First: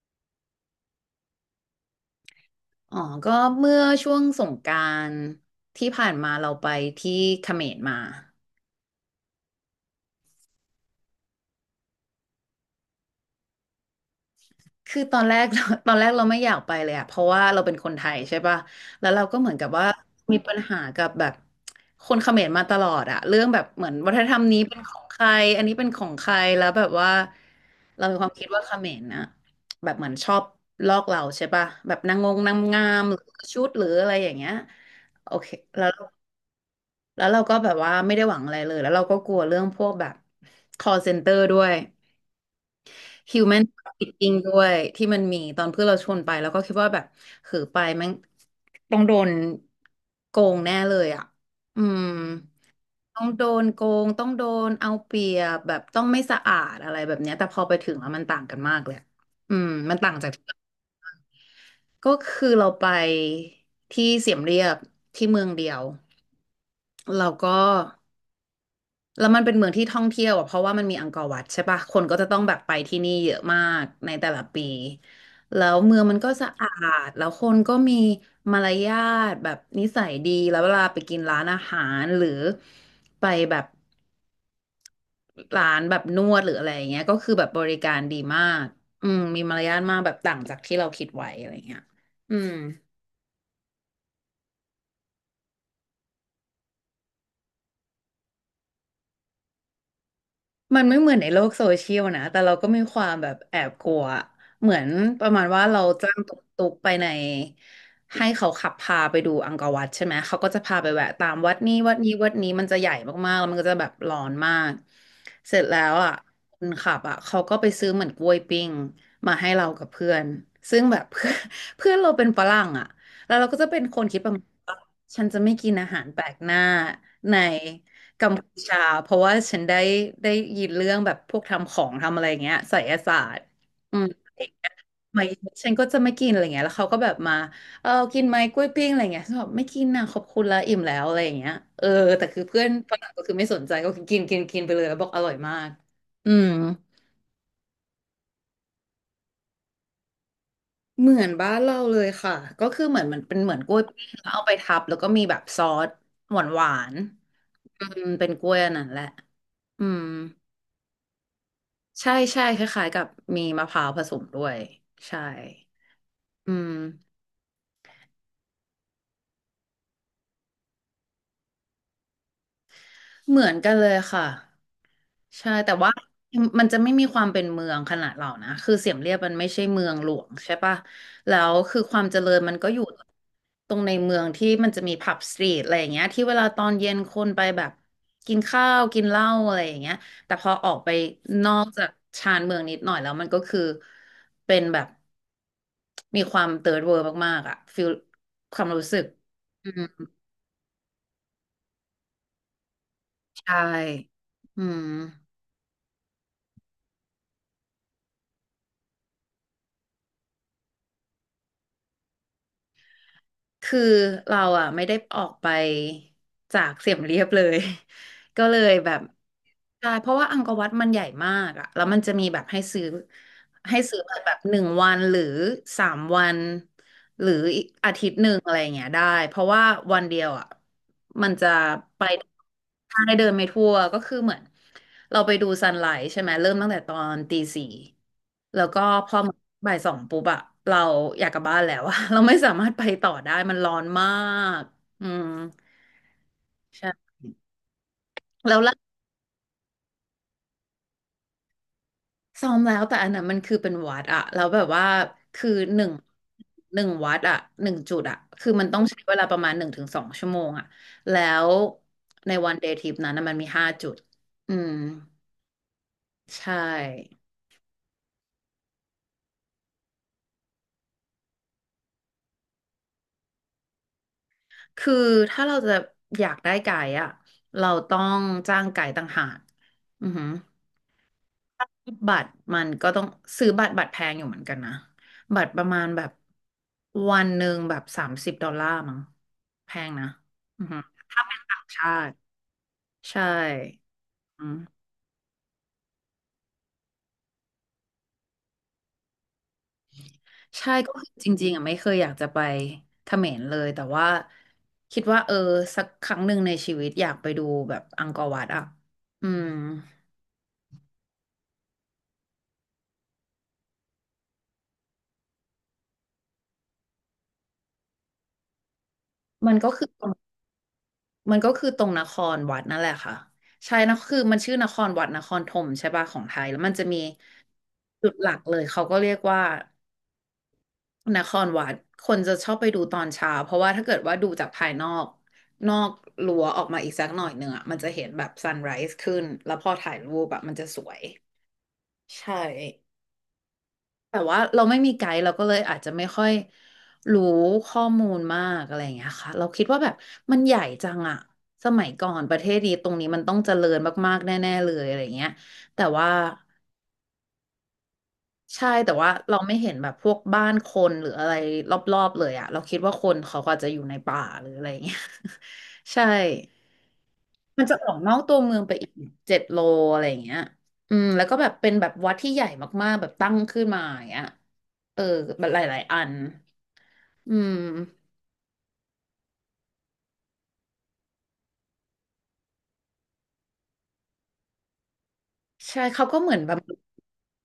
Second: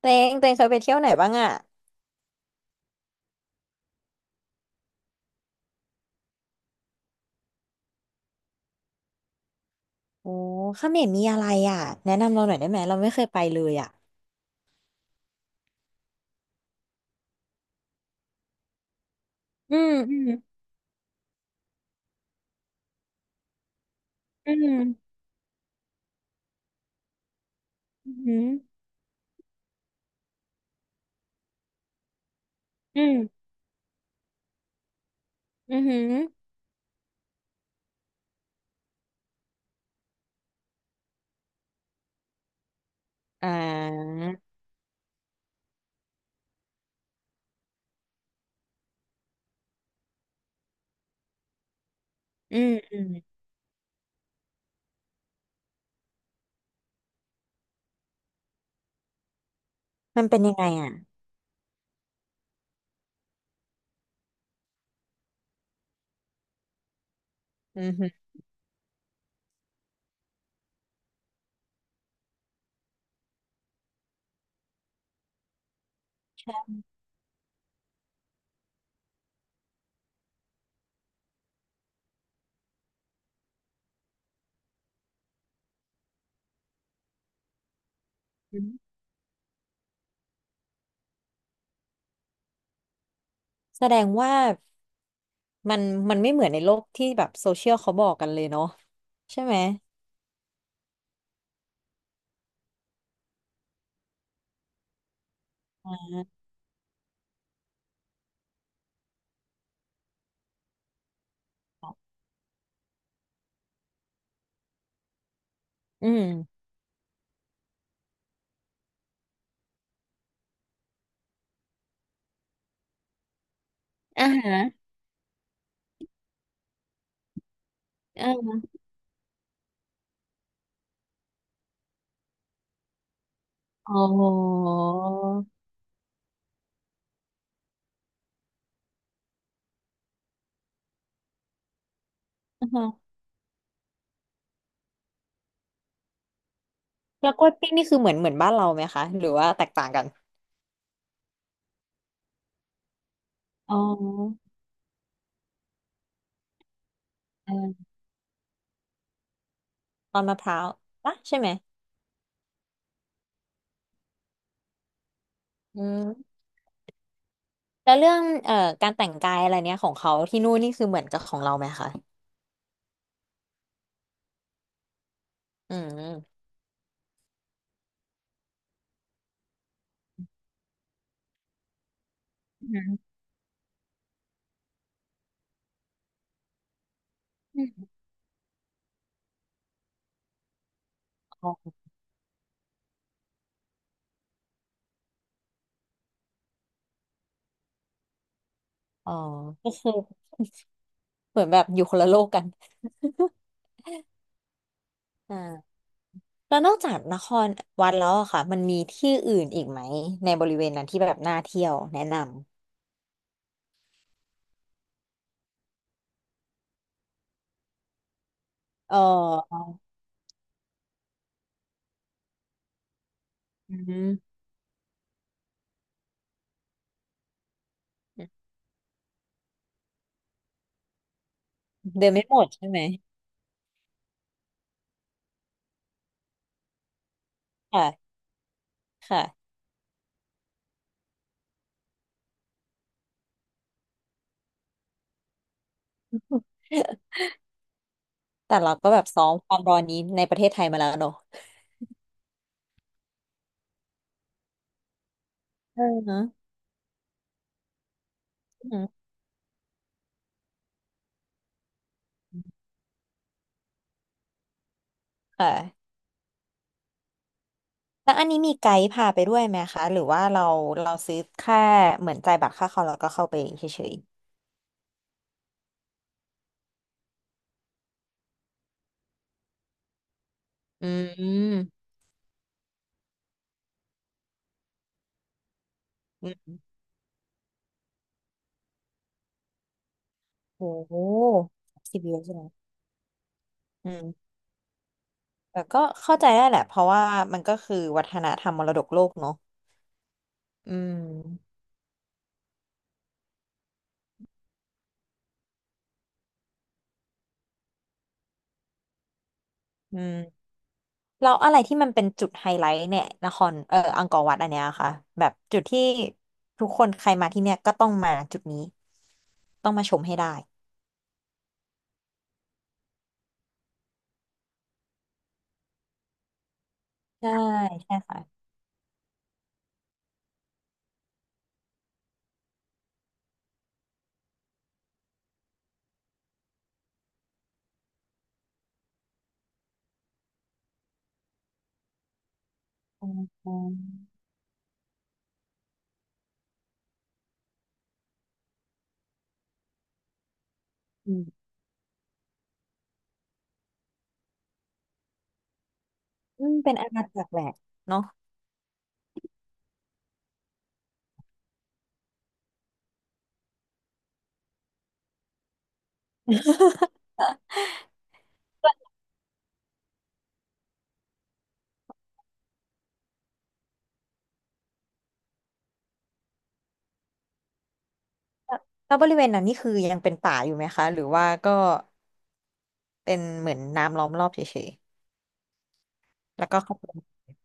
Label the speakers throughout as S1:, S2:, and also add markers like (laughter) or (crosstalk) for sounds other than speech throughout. S1: เตงเตงเคยไปเที่ยวไหนบ้างอ่ะ
S2: อ๋อก็เมื่อช่วงสงกรานต์ที่ผ่านมาเราไปที่เขมรมา
S1: โอ้เขมรมีอะไรอ่ะแนะนำเราหน่อยได้ไหมเราไม่เคยไปเลยอ่ะ
S2: คือตอนแรก (laughs) ตอนแรกเราไม่อยากไปเลยอะเพราะว่าเราเป็นคนไทยใช่ปะแล้วเราก็เหมือนกับ
S1: อื
S2: ว่า
S1: มอืม
S2: มีปัญหากับแบบคนเขมรมาตลอดอะเรื่องแบบเหมือนวัฒนธรรม
S1: อื
S2: นี้เป็นของใค
S1: ม
S2: รอันนี้เป็นของใครแล้วแบบว่าเรา
S1: อื
S2: มีความ
S1: ม
S2: คิดว่าเขมรนะแบบเหมือนชอบลอกเราใช่ปะแบบนางงงนางงา
S1: อื
S2: มหรือ
S1: ม
S2: ชุดหรืออะไรอย่างเงี้ยโอเค
S1: อืม
S2: แล้
S1: อ
S2: ว
S1: ม
S2: แล้วเราก็แบบว่าไม่ได้หวังอะไรเลยแล้วเราก็กลัวเรื่องพวกแบบ call center ด้วย
S1: อ่
S2: human
S1: า
S2: trafficking ด้วยที่มันมีตอนเพื่อนเราชวนไปแล้วก็คิดว่าแบบหือไปแมังต้องโดนโกงแน่เลยอ่ะอืม
S1: อืมอืม
S2: ต้องโดนโกงต้องโดนเอาเปรียบแบบต้องไม่สะอาดอะไรแบบเนี้ยแต่พอไปถึงแล้วมันต่างกันมากเลยอะอืมมันต่าง
S1: มัน
S2: จาก
S1: เป็นยังไงอ่ะ
S2: ก็คือเราไปที่เสียมเรียบที่เมืองเดียวเราก็
S1: อืมอืม
S2: แล้วมันเป็นเมืองที่ท่องเที่ยวอะเพราะว่ามันมีอังกอร์วัดใช่ปะคนก็จะต้องแบบไปที่นี่เยอะมากในแต่ละปี แล้วเมืองมันก็สะอาดแล้วคนก็มีมารยาทแบบนิสัยดี แล้วเวลาไปกินร้านอาหารหรือไปแบบร้านแบบนวดหรืออะไรอย่างเงี้ยก็คือแบบบริการดีมา
S1: อื
S2: ก
S1: ม
S2: อืมมีมารยาทมากแบบต่างจากที่เราคิดไว้อะไรอย่างเงี้ยอืม
S1: แสดงว่ามันมันไม่เหมือนในโลกที่แบบโซเชียลเขาบอกกันเลยเนาะใช่ไหม
S2: มันไม่เหมือนในโลกโซเชียลนะ แต่เราก็มีความแบบแอบกลัว เหมือนประมาณว่าเรา
S1: อ่า
S2: จ้างตุ๊กๆไปในให้เขาขับพาไปดูอังกอร์วัดใช่ไหม เขาก็จะพาไปแวะตามวัดนี้วัดนี้วัดนี้มันจะใหญ่มากๆแล้วมันก็จะแบบร้อนมาก เสร็จแล้ว
S1: อื
S2: อ่ะ
S1: ม
S2: คนขับอ่ะเขาก็ไปซื้อเหมือนกล้วยปิ้งมาให้เรากับเพื่อน ซึ่งแบบเพื่อน (laughs) เพื่อนเราเป็นฝรั่งอ่ะแล้วเราก็จะเป็นคนคิด
S1: อ่า
S2: ประมาณ
S1: ฮะ
S2: ว่าฉันจะไม่กินอาหารแปลกหน้าใน กัมพู
S1: อ่า
S2: ชาเพราะว่าฉันได้ยินเรื่องแบบพวกทำของทำอะไรอย่างเงี้ยไสยศาสตร์
S1: อ๋
S2: อื
S1: อ
S2: มอะไรอย่างเงี้ยไหมฉันก็จะไม่กินอะไรเงี้ยแล้วเขาก็แบบมาเออกินไหมกล้วยปิ้งอะไรเงี้ยฉันบอกไม่กินนะขอบคุณละอิ่มแล้วอะไรอย่างเงี้ยเออแต่คือเพื่อ
S1: อ่า
S2: น
S1: ฮะ
S2: ฝรั่งก็คือไม่สนใจก็คือกินกินกินไปเลยแล้วบอกอร่อยมากอืม
S1: แล้วกล้วยปิ้งนี่คือเหมือนบ้านเราไหมคะหรือว่าแตกต่างกัน
S2: เหมือนบ้านเราเลยค่ะก็คือเหมือนมันเป็นเหมือนก
S1: อ๋อ
S2: ล้วยปิ้งแล้วเอาไปทับแล้วก็มีแบบซอสหวานหวานอืมเป็นกล้วยอันนั้นแหละอืม
S1: ตอนมะพร้าวปะใช่ไหม
S2: ใช่ใช่คล้ายๆกับมีมะพร้าวผสมด้วยใช่
S1: อืม
S2: อืม
S1: แล้วเรื่องการแต่งกายอะไรเนี้ยของเขาที่นู่นนี่คือเหมือนกับของเราไหมคะ
S2: เหมือนกันเลยค่ะ ใช่แต่
S1: อื
S2: ว่า
S1: ม
S2: มันจะไม่มีความเป็นเมืองขนาดเรานะคือเสียมเรียบมันไม่ใช่เมืองหลวงใช่ปะแล้วคือความเจริญมัน
S1: อื
S2: ก็อยู่
S1: ม
S2: ตรงในเมืองที่มันจะมีผับสตรีทอะไรอย่างเงี้ยที่เวลาตอนเย็นคนไปแบบ
S1: อ
S2: กินข้าวกินเหล้าอะไรอย่างเงี้ยแต่พอออกไปน
S1: ๋
S2: อก
S1: อ
S2: จากชานเมืองนิดหน่อยแล้วมันก็คือเป็นแบบมีความเติร์ดเวิลด์มากๆอะฟิลความรู้สึก
S1: อ๋อ (laughs)
S2: อื
S1: ก็คือ
S2: ม
S1: เหมือนแบบอยู่คนละโลกกัน
S2: ใช่อืม
S1: อ่าแล้วนอกจากนครวัดแล้วอะค่ะมันมีที่อื่นอีกไหมในบริเวณนั้นที่แบบน่าเที่ยวแนะน
S2: คือเราอ่ะไม่ได้ออกไปจากเสียมเรียบเลย (laughs) ก็เลยแบ
S1: ำเ
S2: บ
S1: ออ
S2: ใช่เพราะว่าอังกอร์วัดมันใหญ่มากอะแล้วมันจะมีแบบให้ซื้อ
S1: อื
S2: ให้ซื้อแบ
S1: ม
S2: บ1 วันหรือ3 วันหรืออีกอาทิตย์หนึ่งอะไรอย่างเงี้ยได้เพราะว่าวันเดียวอะมันจะไป
S1: เดินไม่หมดใช่ไหม
S2: ทางได้เดินไม่ทั่วก็คือเหมือนเราไปดูซันไลท์ใช่ไหมเริ่มตั้งแต่ตอนตี 4
S1: ค่ะ
S2: แล้วก็พอ
S1: ค่ะ
S2: บ่าย 2ปุ๊บอะเราอยากกลับบ้านแล้วอะ (laughs) เราไม่สามารถไปต่อได้มันร้อนมากอืมใช่
S1: (laughs) แต่
S2: แล้ว
S1: เราก็แบบซ้อมความร้อนนี้ในประเทศไทยมาแล้วเนอะ
S2: ซ้อมแล้วแต่อันนั้นมันคือเป็นวัดอะแล้วแบบว่าคือห
S1: เอ
S2: นึ่ง
S1: อ
S2: หนึ่งวัดอะหนึ่งจุดอะคือมั
S1: อื
S2: นต้องใช้
S1: ม
S2: เวลาประมาณ1 ถึง 2 ชั่วโมงอะแล้วในวันเดย์ทริปนั้นน่ะมันมี5 จุดอืม
S1: ค่ะ
S2: ใช่
S1: แล้วอันนี้มีไกด์พาไปด้วยไหมคะหรือว่าเราเราซื้อแค่เหมือนจ่ายบัตรค่าเขาแล้วก็เข้าไปเฉย
S2: คือถ้าเราจะอยากได้ไก่อะเราต้องจ้างไก่ต่างหากอือหือ
S1: ๆอืม
S2: บัตรมันก็ต้องซื้อบัตรแพงอยู่เหมือนกันนะบัตรประมาณแบบ
S1: ๆอืม
S2: วันหนึ่งแบบ30 ดอลลาร์มั้งแพงนะอือ
S1: โอ้
S2: ฮึ
S1: โห
S2: ถ้าเป็นต่างชา
S1: สิบยู
S2: ติ
S1: โรใช่ไหม
S2: ใช่
S1: อืม
S2: อืม
S1: แต่ก็เข้าใจได้แหละเพราะว่ามันก็คือวัฒนธรรมมรดกโลกเนาะ
S2: ใช่
S1: อื
S2: ก็คือจริงๆ
S1: ม
S2: อ่ะไม่เคยอยากจะไปเขมรเลยแต่ว่าคิดว่าเออสักครั้งหนึ่งในชีวิตอยากไปดูแบบอังกอร์วัดอ่ะอืม
S1: อืมแล้วอะไรที่มันเป็นจุดไฮไลท์เนี่ยนครเอออังกอร์วัดอันเนี้ยค่ะแบบจุดที่ทุกคนใครมาที่เนี่ยก็ต้องมาจุดนี้
S2: มันก็
S1: ต้อง
S2: คื
S1: มา
S2: อ
S1: ชมให้ได้
S2: มันก็คือตรงนครวัดนั่นแหละค่ะใช่นะคือมันชื่อนครวัดนครธมใช่ป่ะของไทยแล้วมันจะมี
S1: ใช่ใช่
S2: จุด
S1: ค่ะ
S2: หลักเลยเขาก็เรียกว่านครวัดคนจะชอบไปดูตอนเช้าเพราะว่าถ้าเกิดว่าดูจากภายนอกรั้วออกมาอีกสักหน่อยหนึ่งอ่ะมันจะเห็นแบบซันไร s ์ขึ้นแล้วพอถ่ายรูปแบบมันจะสวยใช่
S1: อ
S2: แต่ว่าเราไม่มีไกด์เราก็เลยอาจจะไม่ค่อยรู้ข้อมูลมากอะไรอย่างเงี้ยค่ะเราคิดว่าแบบมันใหญ่จัง
S1: ื
S2: อะ
S1: ม
S2: สมัยก่อนประเทศนี้ตรงนี้มันต้องเจริญมากๆแน่ๆเลยอะไรอย่างเงี้ยแต่ว่า
S1: อืมเป็นอาณาจักรแหละเนาะ
S2: ใช่แต่ว่าเราไม่เห็นแบบพวกบ้านคนหรืออะไรรอบๆเลยอะเราคิดว่าคนเขาก็อาจจะอยู่ในป่าหรืออะไรอย่างเงี้ย (laughs) ใช่
S1: (laughs)
S2: มันจะออกนอกตัวเมืองไปอีก7 โลอะไรอย่างเงี้ยอืมแล้วก็แบบเป็นแบบวัดที่ใหญ่มากๆแบบตั้งขึ้นมาอย่างเงี้ยเออแบบหลายๆอัน อืม
S1: แล้วบริเวณนั้นนี่คือยังเป็นป่าอยู่ไหมคะหรือว่าก็เป็นเหมือนน้ำล้อมรอบเฉย
S2: ใช่เขาก็เหมื
S1: ๆ
S2: อน
S1: แล้วก็
S2: บำรุ
S1: เข้า
S2: ง
S1: ไป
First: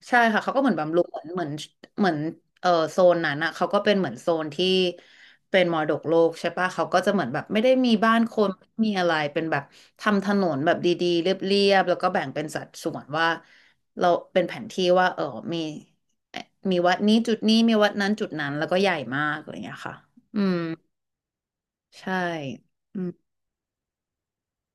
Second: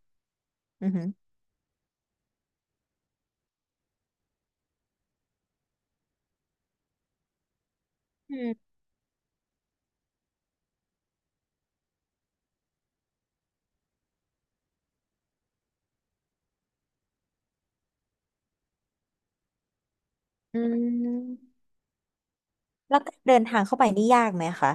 S2: ใช่ค่ะเขาก็เหมือน
S1: อือ
S2: บำรุ
S1: หื
S2: ง
S1: อ
S2: เหมือนเออโซนนั้นอ่ะเขาก็เป็นเหมือนโซนที่เป็นมรดกโลกใช่ปะเขาก็จะเหมือนแบบไม่ได้มีบ้าน
S1: อื
S2: คน
S1: ม
S2: ไม่มีอะไรเป็นแบบทำถนนแบบดีๆเรียบๆแล้วก็แบ่งเป็นสัดส่วนว่าเราเป็นแผนที่ว่าเออมีเอ่อมีวัดนี้จุดนี้มีวัดนั้นจุดนั้นแล้วก็ใหญ่มากอะไรอย่างเงี้ยค่ะอืม
S1: อืม
S2: ใช่
S1: แล้
S2: อื
S1: ว
S2: ม
S1: การเดินทางเข้าไปนี่ยากไหมคะ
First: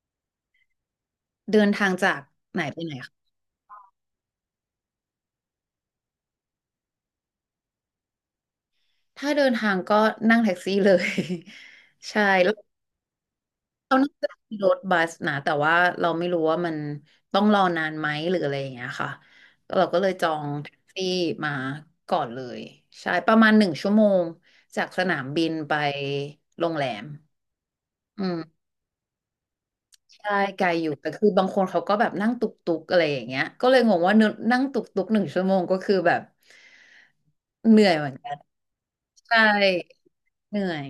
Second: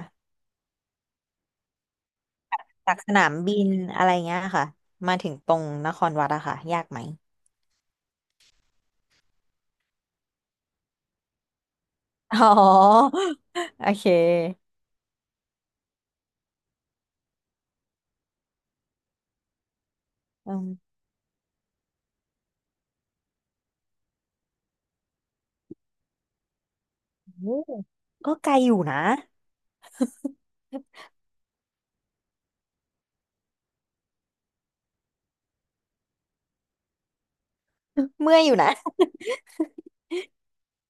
S2: เดินทางจากไหนไปไห
S1: จา
S2: น
S1: กสนามบินอะไรเงี้ยค่ะมาถึงตรงนครวัดอะค่ะยากไหม
S2: ถ้าเดินทางก็นั่งแท็กซี่เลย (laughs) ใช่
S1: อ๋
S2: แล้ว
S1: อโอ
S2: เรา
S1: เ
S2: น่าจะมีร
S1: ค
S2: ถบัสนะแต่ว่าเราไม่รู้ว่ามันต้องรอนานไหมหรืออะไรอย่างเงี้ยค่ะเราก็เลยจอง
S1: อืม
S2: แท็กซี่มาก่อนเลยใช่ประมาณหนึ่งชั่วโมงจากสนามบินไปโรงแรม
S1: โอ้
S2: อื
S1: ก็
S2: ม
S1: ไกลอยู่นะ
S2: ใช่ไกลอยู่แต่คือบางคนเขาก็แบบนั่งตุกตุกอะไรอย่างเงี้ยก็เลยงงว่าเนอะนั่งตุกตุกหนึ่งชั่วโมงก็คือแบบเหนื่อยเหมือนกั
S1: เมื่
S2: น
S1: อยอยู่นะ
S2: ใช่เหนื่อย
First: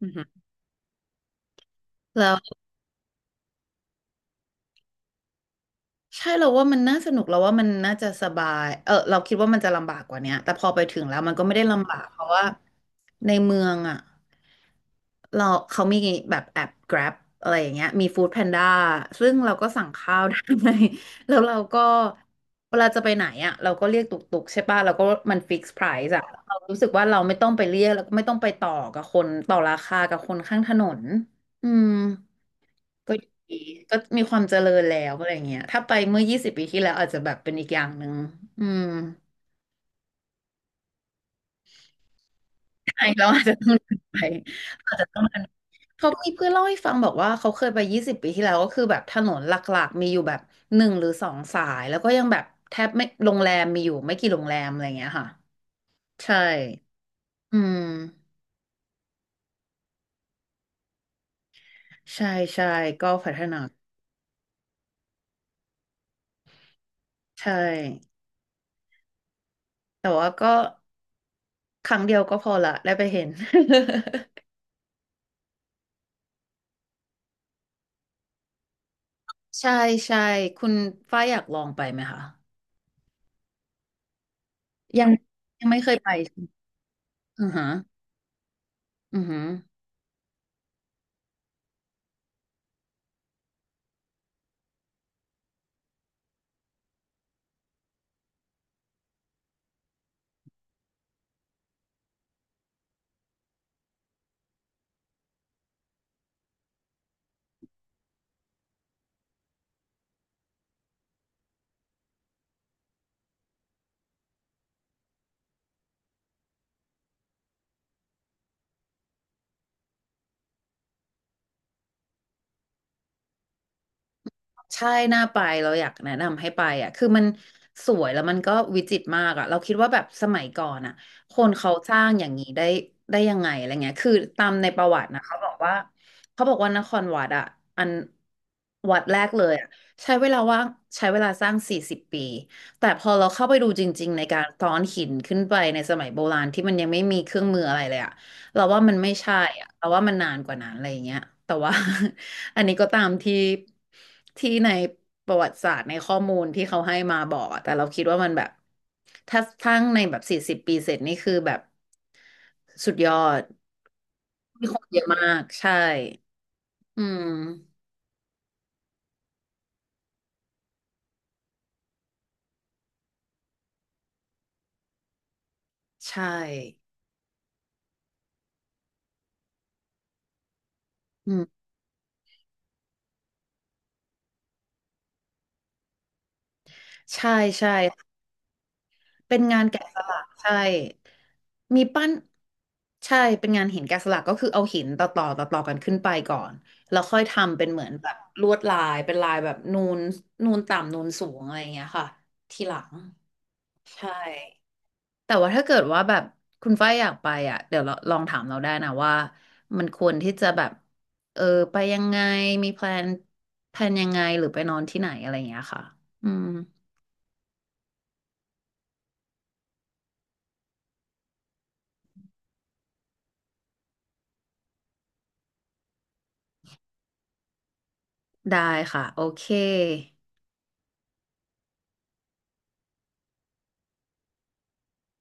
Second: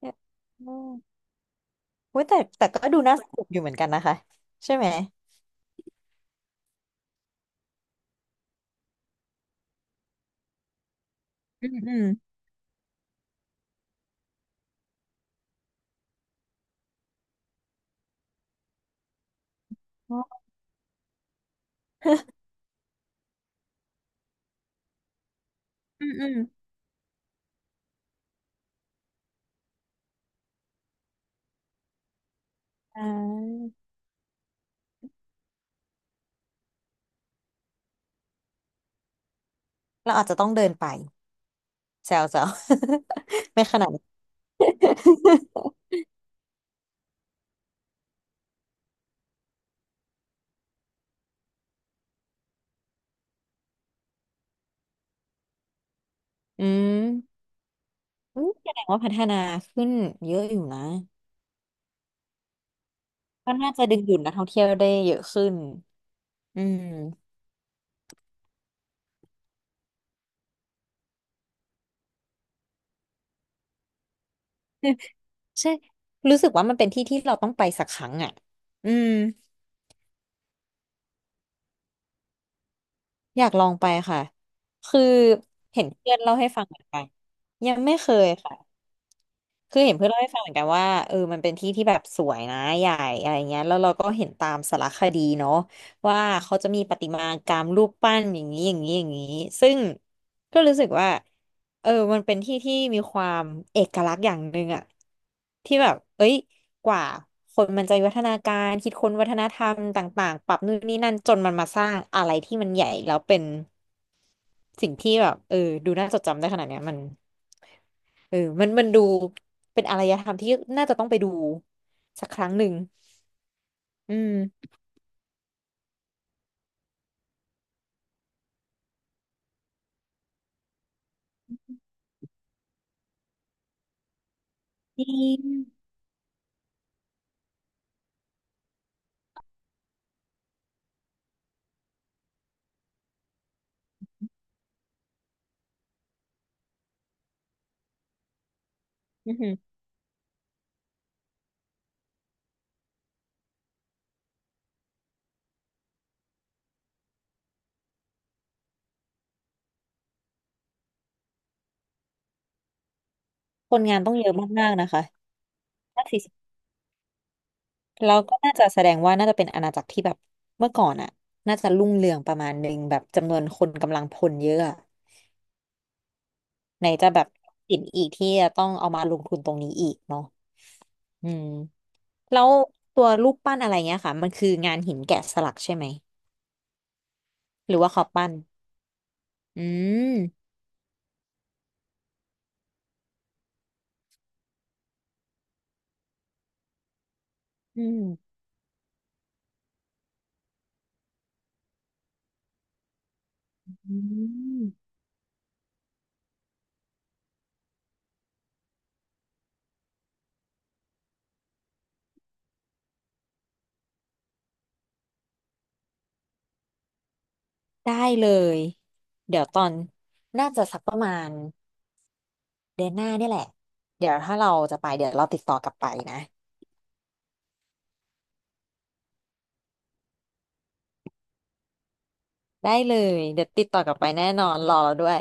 S2: อือ
S1: (laughs)
S2: ฮึ
S1: อืมโอ้ย
S2: แล้ว
S1: แต่ก็ดูน่าสนุกอยู่เหมือนกันนะคะใช่ไหม
S2: ใช่เราว่ามันน่าสนุกเราว่ามันน่าจะสบายเออเราคิดว่ามันจะลำบากกว่าเนี้ยแต่พอไปถึงแล้วมันก็ไม่ได้
S1: อืม
S2: ลำ
S1: อื
S2: บา
S1: ม
S2: กเพราะว่าในเมืองอ่ะเราเขามีแบบแอป Grab อะไรอย่างเงี้ยมี Food Panda ซึ่งเราก็สั่ง
S1: อ๋
S2: ข้า
S1: อ
S2: วได้ (laughs) แล้วเราก็เวลาจะไปไหนอ่ะเราก็เรียกตุกตุกใช่ป่ะเราก็มันฟิกซ์ไพร
S1: อืม
S2: ซ์อ่ะ
S1: อืม
S2: เรารู้สึกว่าเราไม่ต้องไปเรียกแล้วก็ไม่ต้องไปต่อกับคนต่อราคากับคนข้างถนนอืม
S1: อ่
S2: ก็ดี
S1: า
S2: ก็มีความเจริญแล้วอะไรเงี้ยถ้าไปเมื่อยี่สิบปีที่แล้วอาจจะแบบเป็นอีกอย่างหนึ่งอืม
S1: เราอาจจะต้องเดินไปแซวแซว
S2: ใช่เราอาจ
S1: (laughs)
S2: จะ
S1: ไม่
S2: ต้อง
S1: ขนาด
S2: เดิน
S1: นั้น
S2: ไปอาจจะต้องเดิน
S1: (laughs)
S2: เขามีเพื่อนเล่าให้ฟังบอกว่าเขาเคยไปยี่สิบปีที่แล้วก็คือแบบถนนหลักๆมีอยู่แบบ1 หรือ 2 สายแล้วก็ยังแบบแทบไม่โรงแรมมีอยู่ไม่กี่โรงแรมอะไรเงี้ยค่ะใช่
S1: อืม
S2: อืม
S1: อืมแสดงว่าพัฒนาขึ้นเยอะอยู่นะ
S2: ใช่ใช่ก็พัฒ
S1: ก็
S2: นา
S1: น่าจะดึงดูดนักท่องเที่ยวได้เยอะขึ้นอืม
S2: ใช่แต่ว่าก็ครั้งเดียวก็พอละได้ไปเห็น
S1: (laughs) ใช่รู้สึกว่ามันเป็นที่ที่เราต้องไปสักครั้งอ่ะอืม
S2: ใช่ใช่คุณฝ้ายอยากลองไปไหมคะ
S1: อยากลองไปค่ะคือ
S2: ยังยังไม่
S1: เห็น
S2: เคยไป
S1: เพื่อนเล่า
S2: ใช่ไหม
S1: ให้ฟังเหมือนกัน
S2: อือฮะ
S1: ยังไม่เคยค่ะ
S2: อือฮะ
S1: คือเห็นเพื่อนเล่าให้ฟังเหมือนกันว่าเออมันเป็นที่ที่แบบสวยนะใหญ่อะไรเงี้ยแล้วเราก็เห็นตามสารคดีเนาะว่าเขาจะมีประติมากรรมรูปปั้นอย่างนี้อย่างนี้อย่างนี้ซึ่งก็รู้สึกว่าเออมันเป็นที่ที่มีความเอกลักษณ์อย่างหนึ่งอะที่แบบเอ้ยกว่าคนมันจะวิวัฒนาการคิดค้นวัฒนธรรมต่างๆปรับนู่นนี่นั่นจนมันมาสร้างอะไรที่มันใหญ่แล้วเป็นสิ่งที่แบบเออดูน่าจดจำได้ขนาดเนี้ยมัน เออมันดูเป็นอารยธรรมที่น่าจะต้องไปดูสักครั้งหนึ่งอืม
S2: ใช่น่าไปเราอยากแนะนำให้ไปอ่ะคือมันสวยแล้วมันก็วิจิตรมากอ่ะเราคิดว่าแบบสมัยก่อนอ่ะคนเขาสร้างอย่างนี้ได้ยังไงอะไรเงี้ยคือตามในประ
S1: จ
S2: วั
S1: ริ
S2: ตินะเขา
S1: ง
S2: บอกว่าเขาบอกว่านครวัดอ่ะอันวัดแรกเลยอ่ะใช้เวลาว่างใช้เวลาสร้างสี่สิบปีแต่พอเราเข้าไปดูจริงๆในการซ้อนหินขึ้นไปในสมัยโบราณที่มันยังไม่มีเครื่องมืออะไรเลยอะ เราว่ามันไม่
S1: อื
S2: ใช่
S1: อหือ
S2: อะเราว่ามันนานกว่านั้นอะไรอย่างเงี้ยแต่ว่า (laughs) อันนี้ก็ตามที่ในประวัติศาสตร์ในข้อมูลที่เขาให้มาบอกอะแต่เราคิดว่ามันแบบถ้าทั้งในแบบสี่สิบปีเสร็จนี่คือแบบสุดยอด
S1: คนงานต้องเยอะ
S2: มี
S1: มาก
S2: ค
S1: ๆ
S2: น
S1: นะ
S2: เย
S1: คะ
S2: อะมากใช่
S1: น่าสิ
S2: อืม
S1: แล้วก็น่าจะแสดงว่าน่าจะเป็นอาณาจักรที่แบบเมื่อก่อนอ่ะน่าจะรุ่งเรืองประมาณหนึ่งแบบจำนวนคนกำลังพลเยอะอะ
S2: ใช่
S1: ไหนจะแบบสินอีกที่จะต้องเอามาลงทุนตรงนี้อีกเนาะอื
S2: อื
S1: ม
S2: ม
S1: แล้วตัวรูปปั้นอะไรเงี้ยค่ะมันคืองานหินแกะสลักใช่ไหม
S2: ใช่
S1: ห
S2: ใช่
S1: รือว่าเขาปั้น
S2: เป็นงา
S1: อื
S2: นแกะสลัก
S1: ม
S2: ใช่ มีปั้นใช่เป็นงานหินแกะสลักก็คือเอาหินต่อต่อต่อต่อกันขึ้นไปก่อนแล้วค่อยทำเป็นเห
S1: อื
S2: มือน
S1: ม
S2: แบบลวดลายเป็นลายแบบนูนนูนต่ำนูนสูงอะไรอย่างเงี้ยค่ะทีหลัง
S1: อื
S2: ใช่
S1: ม
S2: แต่ว่าถ้าเกิดว่าแบบคุณฝ้ายอยากไปอ่ะเดี๋ยวเราลองถามเราได้นะว่ามันควรที่จะแบบเออไปยังไงมีแพลนยังไงหรือไปนอนที่ไหนอะไรอย่างเงี้ยค่ะอืม
S1: ได้เลยเดี๋ยวตอนน่าจะสักประมาณเดือนหน้าเนี่ยแหละเดี๋ยวถ้าเราจะไปเดี๋ยวเราติดต่อกลับไปนะ
S2: ได้ค่ะโอเค
S1: ได้เลยเดี๋ยวติดต่อกลับไปแน่นอนรอเราด้วย